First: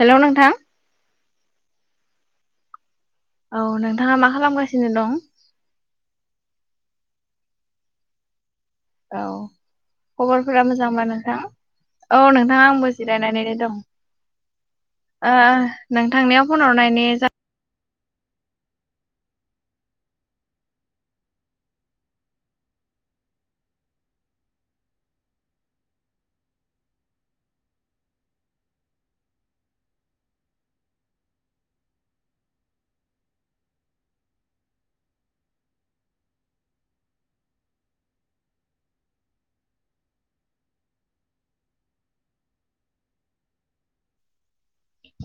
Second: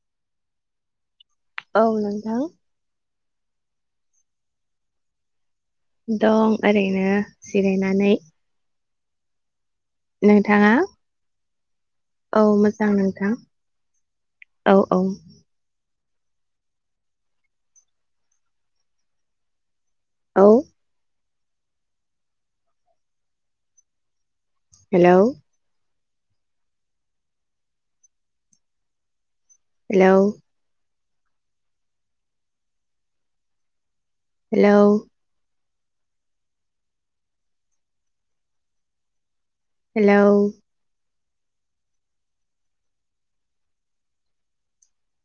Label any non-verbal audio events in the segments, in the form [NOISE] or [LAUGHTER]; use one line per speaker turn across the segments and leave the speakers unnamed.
Hello नोंथां।
औ नोंथां।
औ नोंथाङा मा खालामगासिनो दं?
दं ओरैनो जिरायनानै।
औ। खबरफोरा
नोंथाङा
मोजांबा नोंथां? औ नोंथा
मोजां
आंबो
नोंथां
जिरायनानैनो दं।
औ औ
अ अ। नोंथांनियाव फन हरनायनि जा
औ। Hello hello. हेलौ। हेलौ।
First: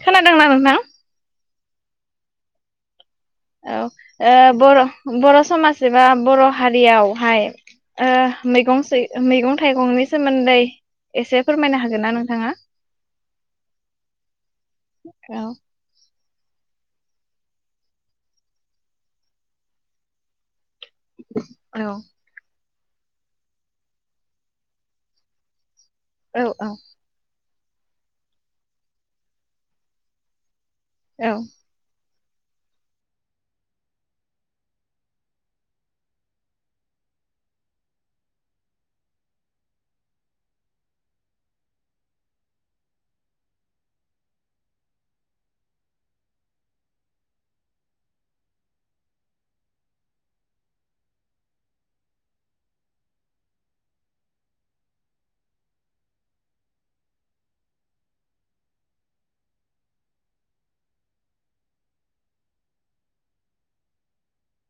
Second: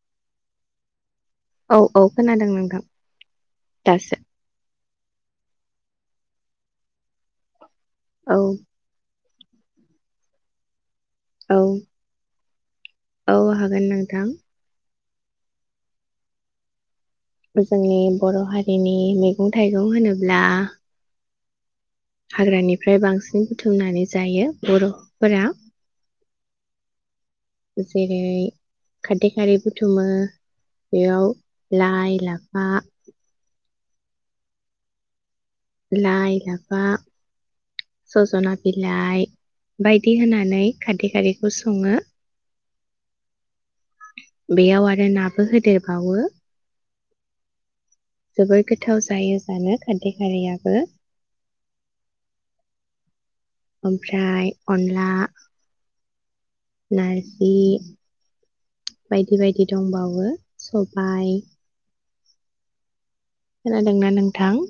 खोनादोंना नोथां।
औ औ खोनादों नोंथां।
औ
दासो
ओ बर' बर' समाज एबा बर' हारियावहाय
औ
ओ मैगं सै मैगं थाइगंनि सोमोन्दै एसे
औ
फोरमायनो हागोनना नोंथाङा?
औ हागोन नोंथां।
औ।
जोंनि बर' हारिनि मेगं थाइगं होनोब्ला
[INAUDIBLE]
हाग्रानि फ्राय बांसिन बुथुमनानै जायो बर 'फोरा
औ औ।
जेरै खारदै खारै बुथुमो। बेयाव
औ
लाइ ला फा लाइ लाफा सजना बिलाइ बायदि होनानै खारदै खारैखौ सङो। बेयाव आरो नाबो होदेरबावो। जोबोर गोथाव जायो जानो खान्दै खारैयाबो ओमफ्राय अनला नारजि बायदि बायदि दंबावो सबाय खोनादोंना नोंथां?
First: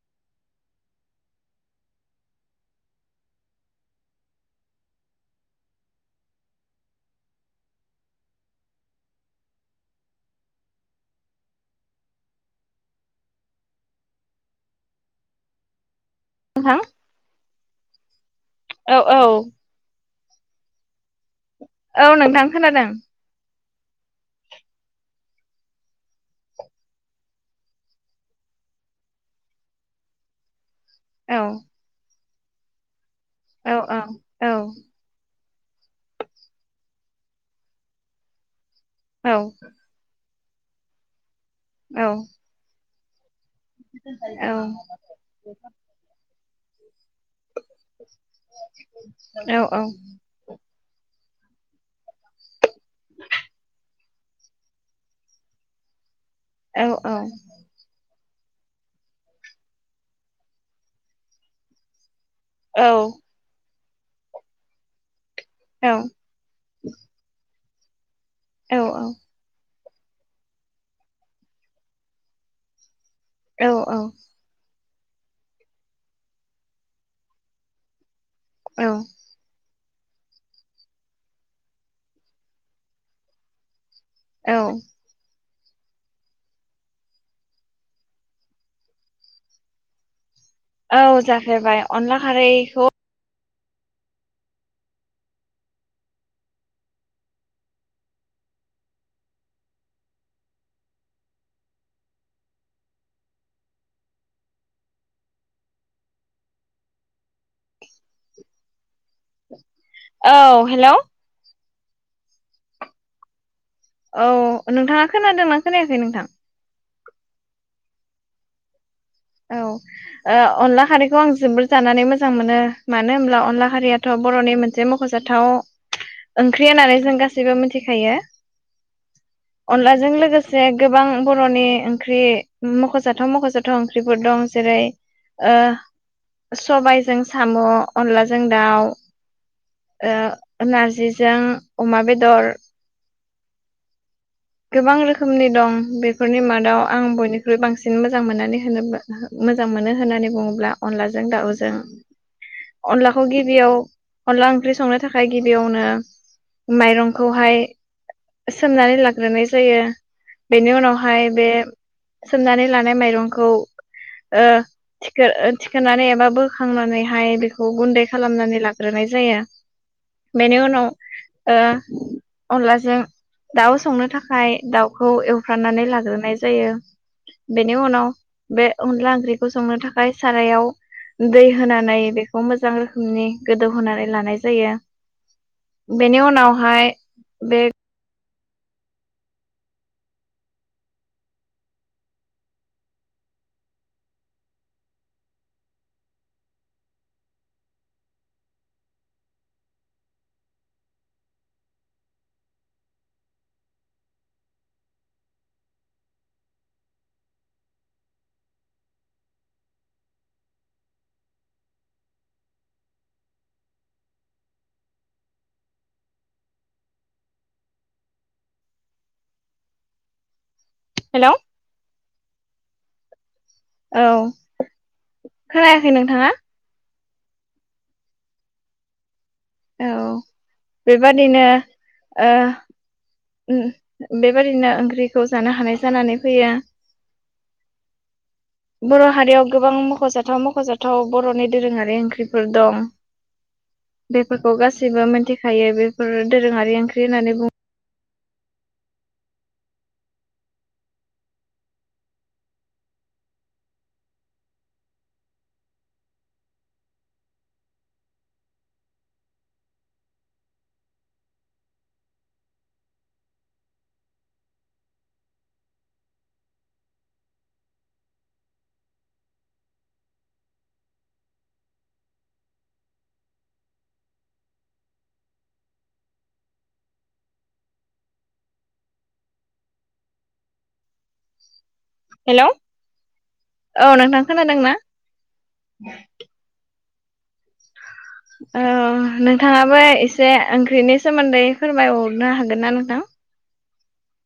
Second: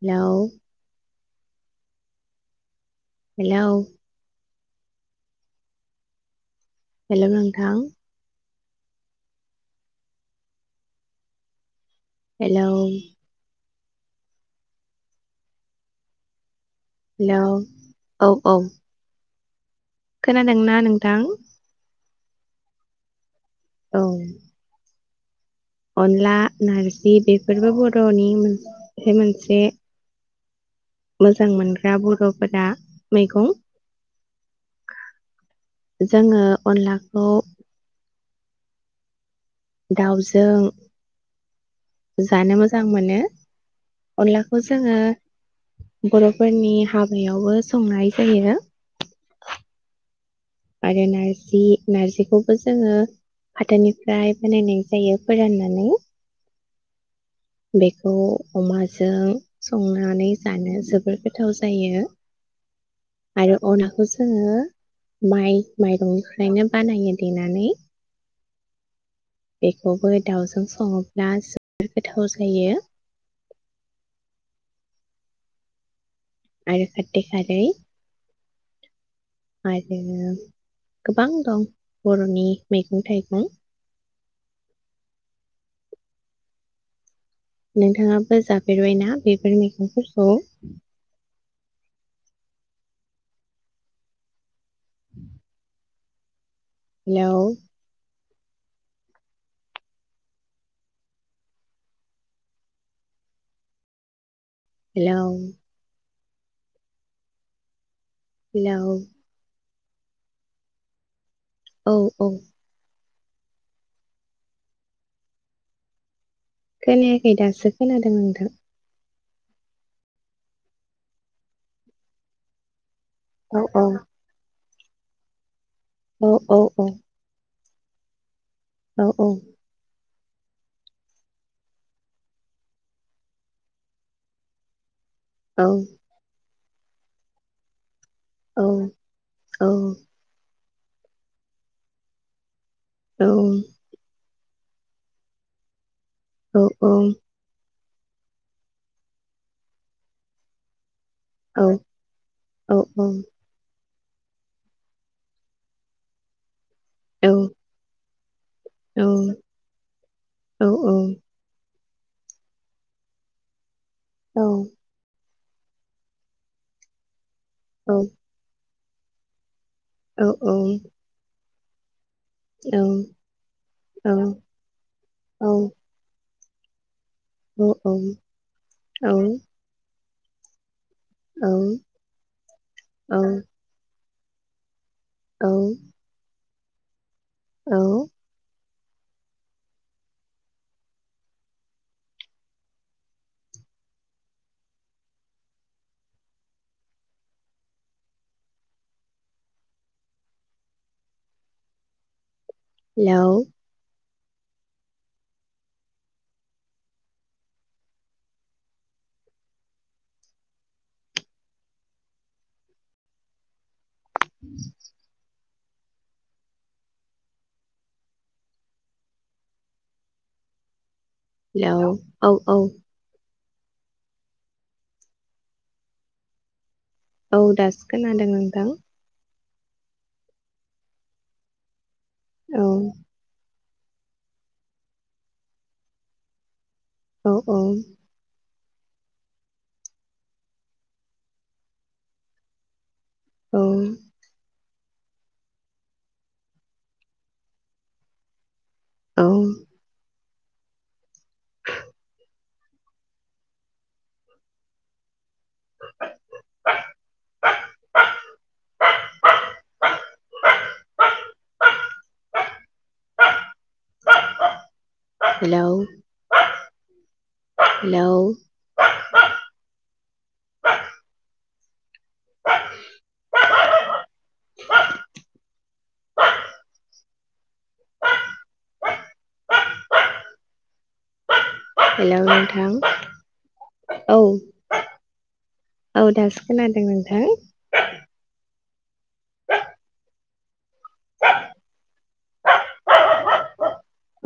हेलौ। हेलौ। हेलौ नोंथां। हेलौ।
[INAUDIBLE]
हेलौ।
औ औ।
खोनादोंना नोंथां?
औ नोंथां खोनादों।
औ। अनला नार्जि बेफोरबो बर'नि मोनसे मोनसे
औ
मोजां मोनग्रा बर' फोरा मैगं।
औ औ औ
जोङो अनला खौ
औ।
दाउजों जानो मोजां मोनो। अनलाखौ जोङो बर'फोरनि हाबायावबो संनाय जायो।
औ
जि नार्जि बेखौबो जोङो फाथोनि फ्राय बानायनाय जायो फोरान्नानै।
औ औ।
बेखौ अमाजों संनानै जानो जोबोर गोथाव जायो।
औ
आरो अन बेखौ जोंङो माइ
औ
माइरंनिफ्रायनो बानायो देनानै।
औ औ।
बेखौबो दाउजों संङोब्ला जोबोर गोथाव जायो।
औ औ।
आरो खारदै खारै।
औ।
आरो गोबां दं बर'नि मैगं थाइगं।
औ।
नोंथाङाबो जाफेरबायना बेफोर मैगंफोरखौ?
औ जाफेरबाय अनला खारैखौ
[INAUDIBLE] हेलौ। हेलौ। हेलौ।
औ हेलौ।
औ औ।
औ नोंथाङा खोनादोंना खोनायाखै नोंथां
खोनायाखै दासो खोनादों नोंथां
औ अनला ओ खारैखौ आं जोबोर जानानै मोजां मोनो। मानो होमब्ला
औ
अनला
औ
खारियाथ बर'नि मोनसे जे मख'जाथाव
औ औ
ओंख्रि
औ
होननानै जों गासैबो मिथि खायो
औ
अनलाजों लोगो से गोबां बर'नि ओंख्रि मख'जाथाव मख'जाथाव ओंख्रिफोर दं जेरै
औ
ओ सबायजों साम' अनलाजों
औ
दाउ
औ
ओ नारजिजों अमा बेदर,
औ
गोबां रोखोमनि दं बे फोरनि मादाव
औ
आं बयनिख्रुइ बांसिन मोजां मोननानै होनोबा मोजां मोनो होननानै बुङोब्ला अनला जों दाउजों अनलाखौ गिबियाव अनला ओंख्रि संनो थाखाय गिबियावनो
औ
माइरंखौहाय सोमनानै ला ग्रोनाय जायो
औ
बेनि उनावहाय बे सोमनानै लानाय माइरंखौ ओ थिखो नानै एबा बोखांनानैहाय बेखौ गुन्दै
औ
खालामनानै ला ग्रोनाय जायो।
औ
बेनि
औ
उनाव ओ
औ औ
अनलाजों दाउ संनो थाखाय दाउखौ एवफ्रानानै लाग्रोनाय जायो
औ
बेनि उनाव बे अनला ओंख्रिखौ संनो थाखा फ्राय सारायाव दै होनानै बेखौ मोजां रोखोमनि गोदौहोनानै लानाय जायो। बेनि उनाव हाय
औ हेलौ
हेलौ
हेलोव औ औ
औ खोनायाखै नोंथांङा?
औ दासो खोनादों नोंथां
औ बेबादिनो
औ
उम बेबायादिनो ओंख्रिखौ जानो हानाय जानानै फैयो।
औ औ
बर'हारियाव गोबां मखजाथाव मखजाथाव बर'नि दोरोंङारि ओंख्रिफोर दं।
औ
बेफोरखौ गासैबो मिथिखायो बेफोर दोरोंङारि ओंख्रि होननानै बुं
औ हेलोव हेलोव हेलौ नोंथां औ
नोंथां खोनादोंना
औ दासो खोनादों हो
औ नोंथांङाबो एसे ओंख्रिनि सोमोन्दै फोरमायहरनो हागोन ना नोंथां?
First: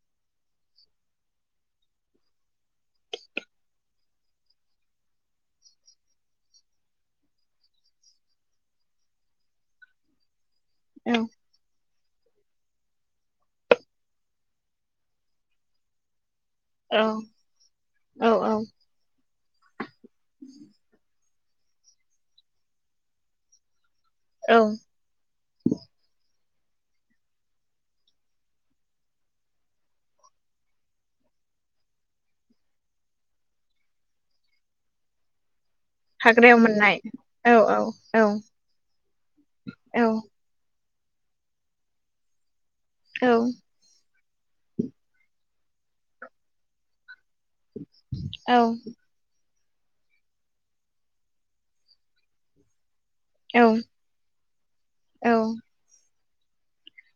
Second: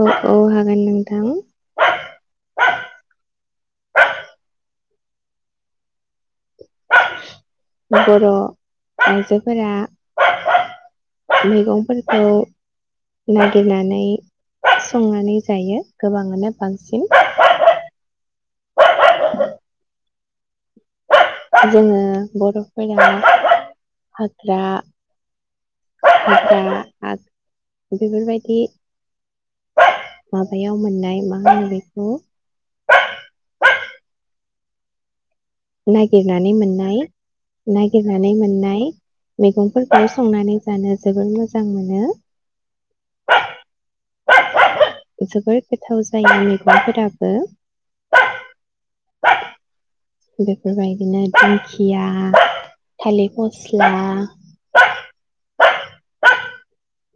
औ औ हागोन नोंथां। बर' आइजोफोरा
औ
मैगं फोर खौ नागिरनानै संनानै जायो गोबांङानो बांसिन
औ औ
जोंङो बर'फोरा
औ
हाग्रा दा हाग बेफोरबायदि माबायाव मोननाय मा होनो बेखौ नागिरनानै मोननाय
औ औ औ
नागिरनानै मोननाय मैगंफोरखौ
औ
संनानै जानो जोबोर मोजां मोनो।
औ [INAUDIBLE]
जोबोर गोथाव जायो मैगंफोरा
औ।
बेफोरबायदिनो दिंखिया थालिर
औ
फस्ला
औ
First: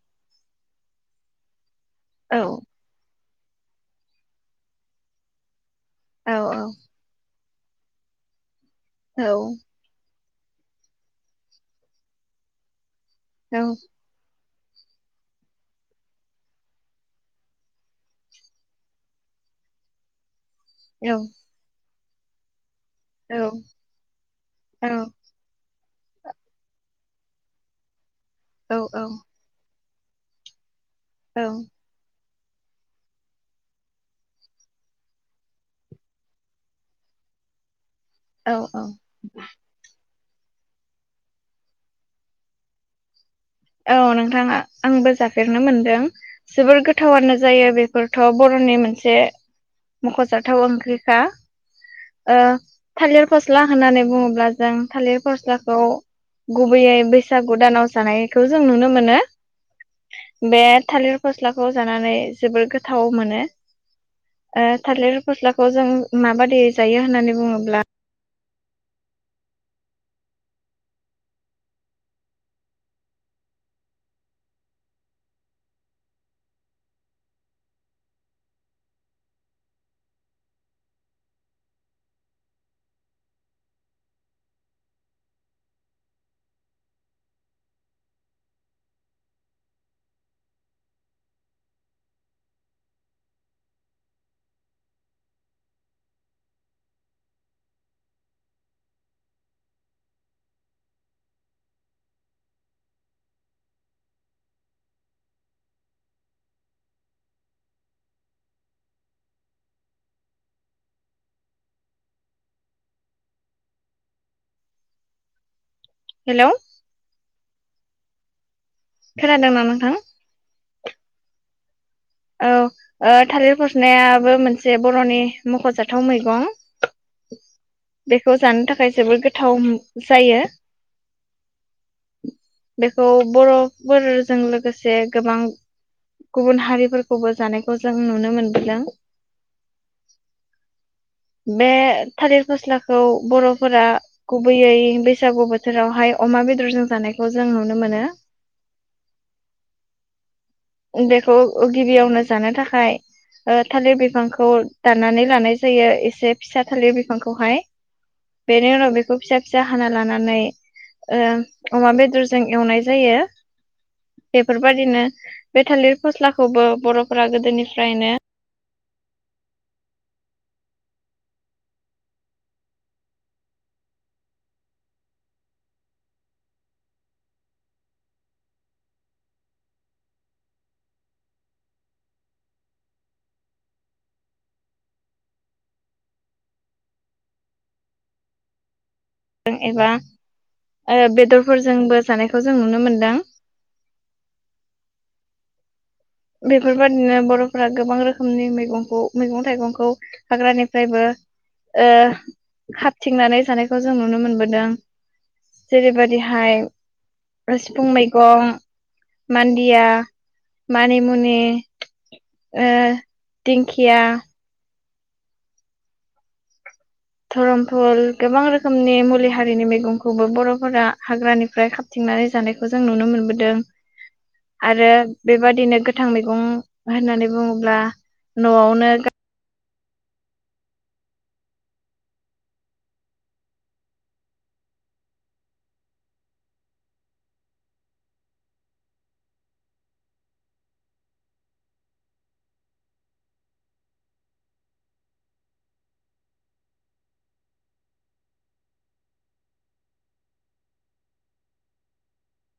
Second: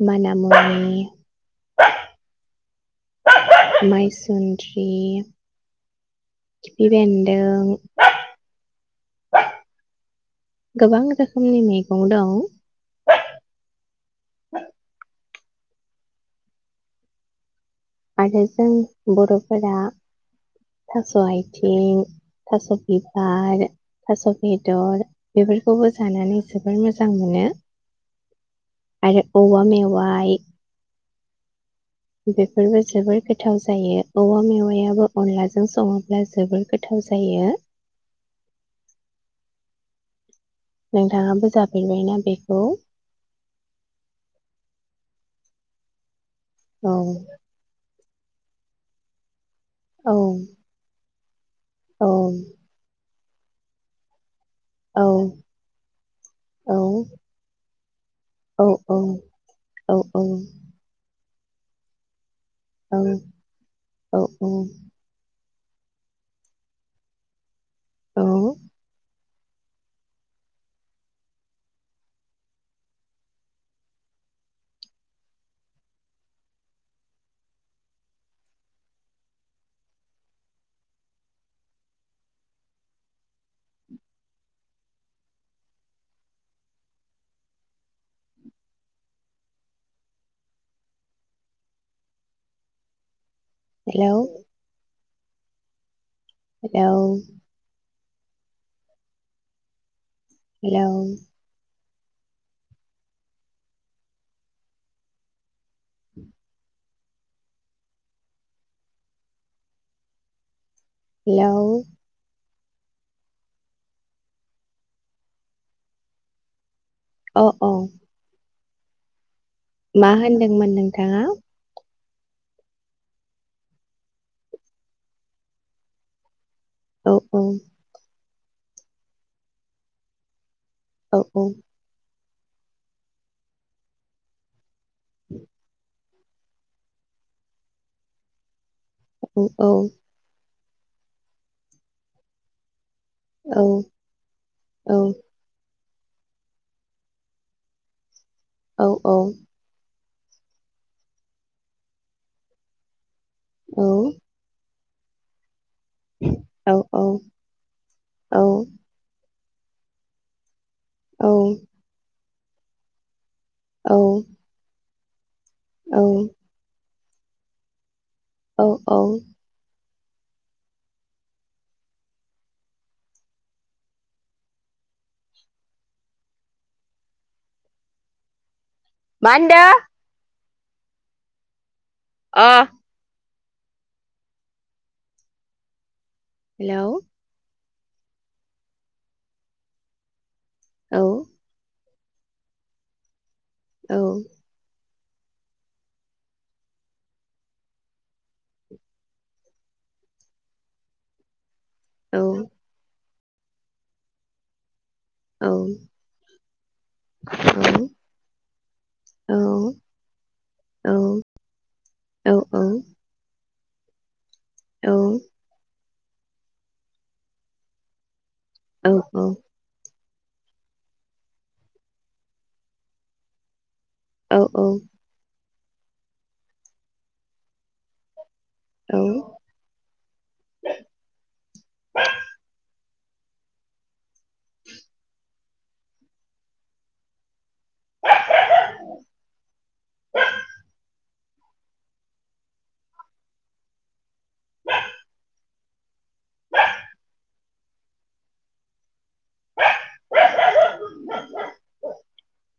माना मुनि
औ।
माइसुन्द्रि
औ औ
खिफि बेन दों
औ।
गोबां रोखोमनि मैगं दं
औ।
आरो जों बर 'फोरा थास आयथिं, थास बिबार, थास बेदर बेफोरखौबो जानानै जोबोर मोजां मोनो
औ
आरो औवा मेवा याइ
औ।
बेफोरबो जोबोर गोथाव जायो। औवा मेवायाबो अनलाजों सङोब्ला जोबोर गोथाव जायो।
औ औ।
नोंथाङाबो जाफेरबायना बेखौ?
औ नोंथाङा आंबो जाफेरनो मोनदों। जोबोर
औ
गोथावानो जायो बे फोरथ बर'नि मोनसे
औ
मख 'जाथाव ओंख्रि हा
औ
ओ थालिर फस्ला होननानै बुङोब्ला जों
औ
थालिर फस्लाखौ
औ
गुबैयै बैसागु दानाव जानाय जों
औ
नुनो मोनो। बे थालि फस्लाखौ जानानै जोबोर गोथाव मोनो
औ औ
ओ थालिर फस्ला खौ जों माबादि जायो होननानै बुङोब्ला
औ hello hello. Hello. Hello.
Hello
अ औ
खोनादोंना नोंथां
मा होनदोंमोन नोंथांङा?
औ ओ थालिर फस्लायाबो मोनसे बर'नि मख'जाथाव मैगं।
औ औ
बेखौ जानो थाखाय जोबोद गोथाव जायो।
औ औ
बेखौ बरफोरजों लोगो से गोबां गुबुन हारिफोर खौबो जानायखौ जों नुनो मोनबोदों।
औ औ
बे थालिर फस्लाख खौ
औ
बर'फोरा गुबैयै
औ
बैसागु बो जेरावहाय अमा बेदरजों जानायखौ जों नुनो मोनो।
औ औ
ओ बेखौ गिबियावनो जानो थाखाय ओ
औ
थालिर बिफांखौ दाननानै लानाय जायो एसे फिसा थालिर बिफांखौहाय
औ
बेनि उनाव बेखौ फिसा फिसा हाना लानानै ओ अमा बेदर जों एवनाय जायो।
औ
बेफोरबादिनो [INAUDIBLE] बे थालिर
औ
फस्लाखौबो बर'फ फोरा गोदोनिफ्रायनो
औ औ मा ओन्दो? अ हेलौ
नों एबा
औ
आरो बेदरफोरजोंबो जानायखौ जों नुनो मोनदों।
औ
बेफोरबादिनो बर'फोरा गोबां रोखोमनि मैगंखौ मैगं थाइगंखौ हाग्रानिफ्रायबो ओ
औ
खाथ थिंनानै जानायखौ जों नुनो मोनबोदों।
औ
जेरै बायदिहाय सिफुं मैगं,
औ
मान्दिया
औ
मानि मुनि
औ
ओ दिंखिया
औ
धरमफुल गोबां रोखोमनि मुलि हारिनि मैगं खौबो बरफोरा हाग्रानिफ्राय खाबथिंनानै जानायखौ जों नुनो मोनबोदों।
औ औ
आरो बेबाद दिनो गोथां मैगं होननानै बुङोब्ला नआवनो गा
औ [INAUDIBLE]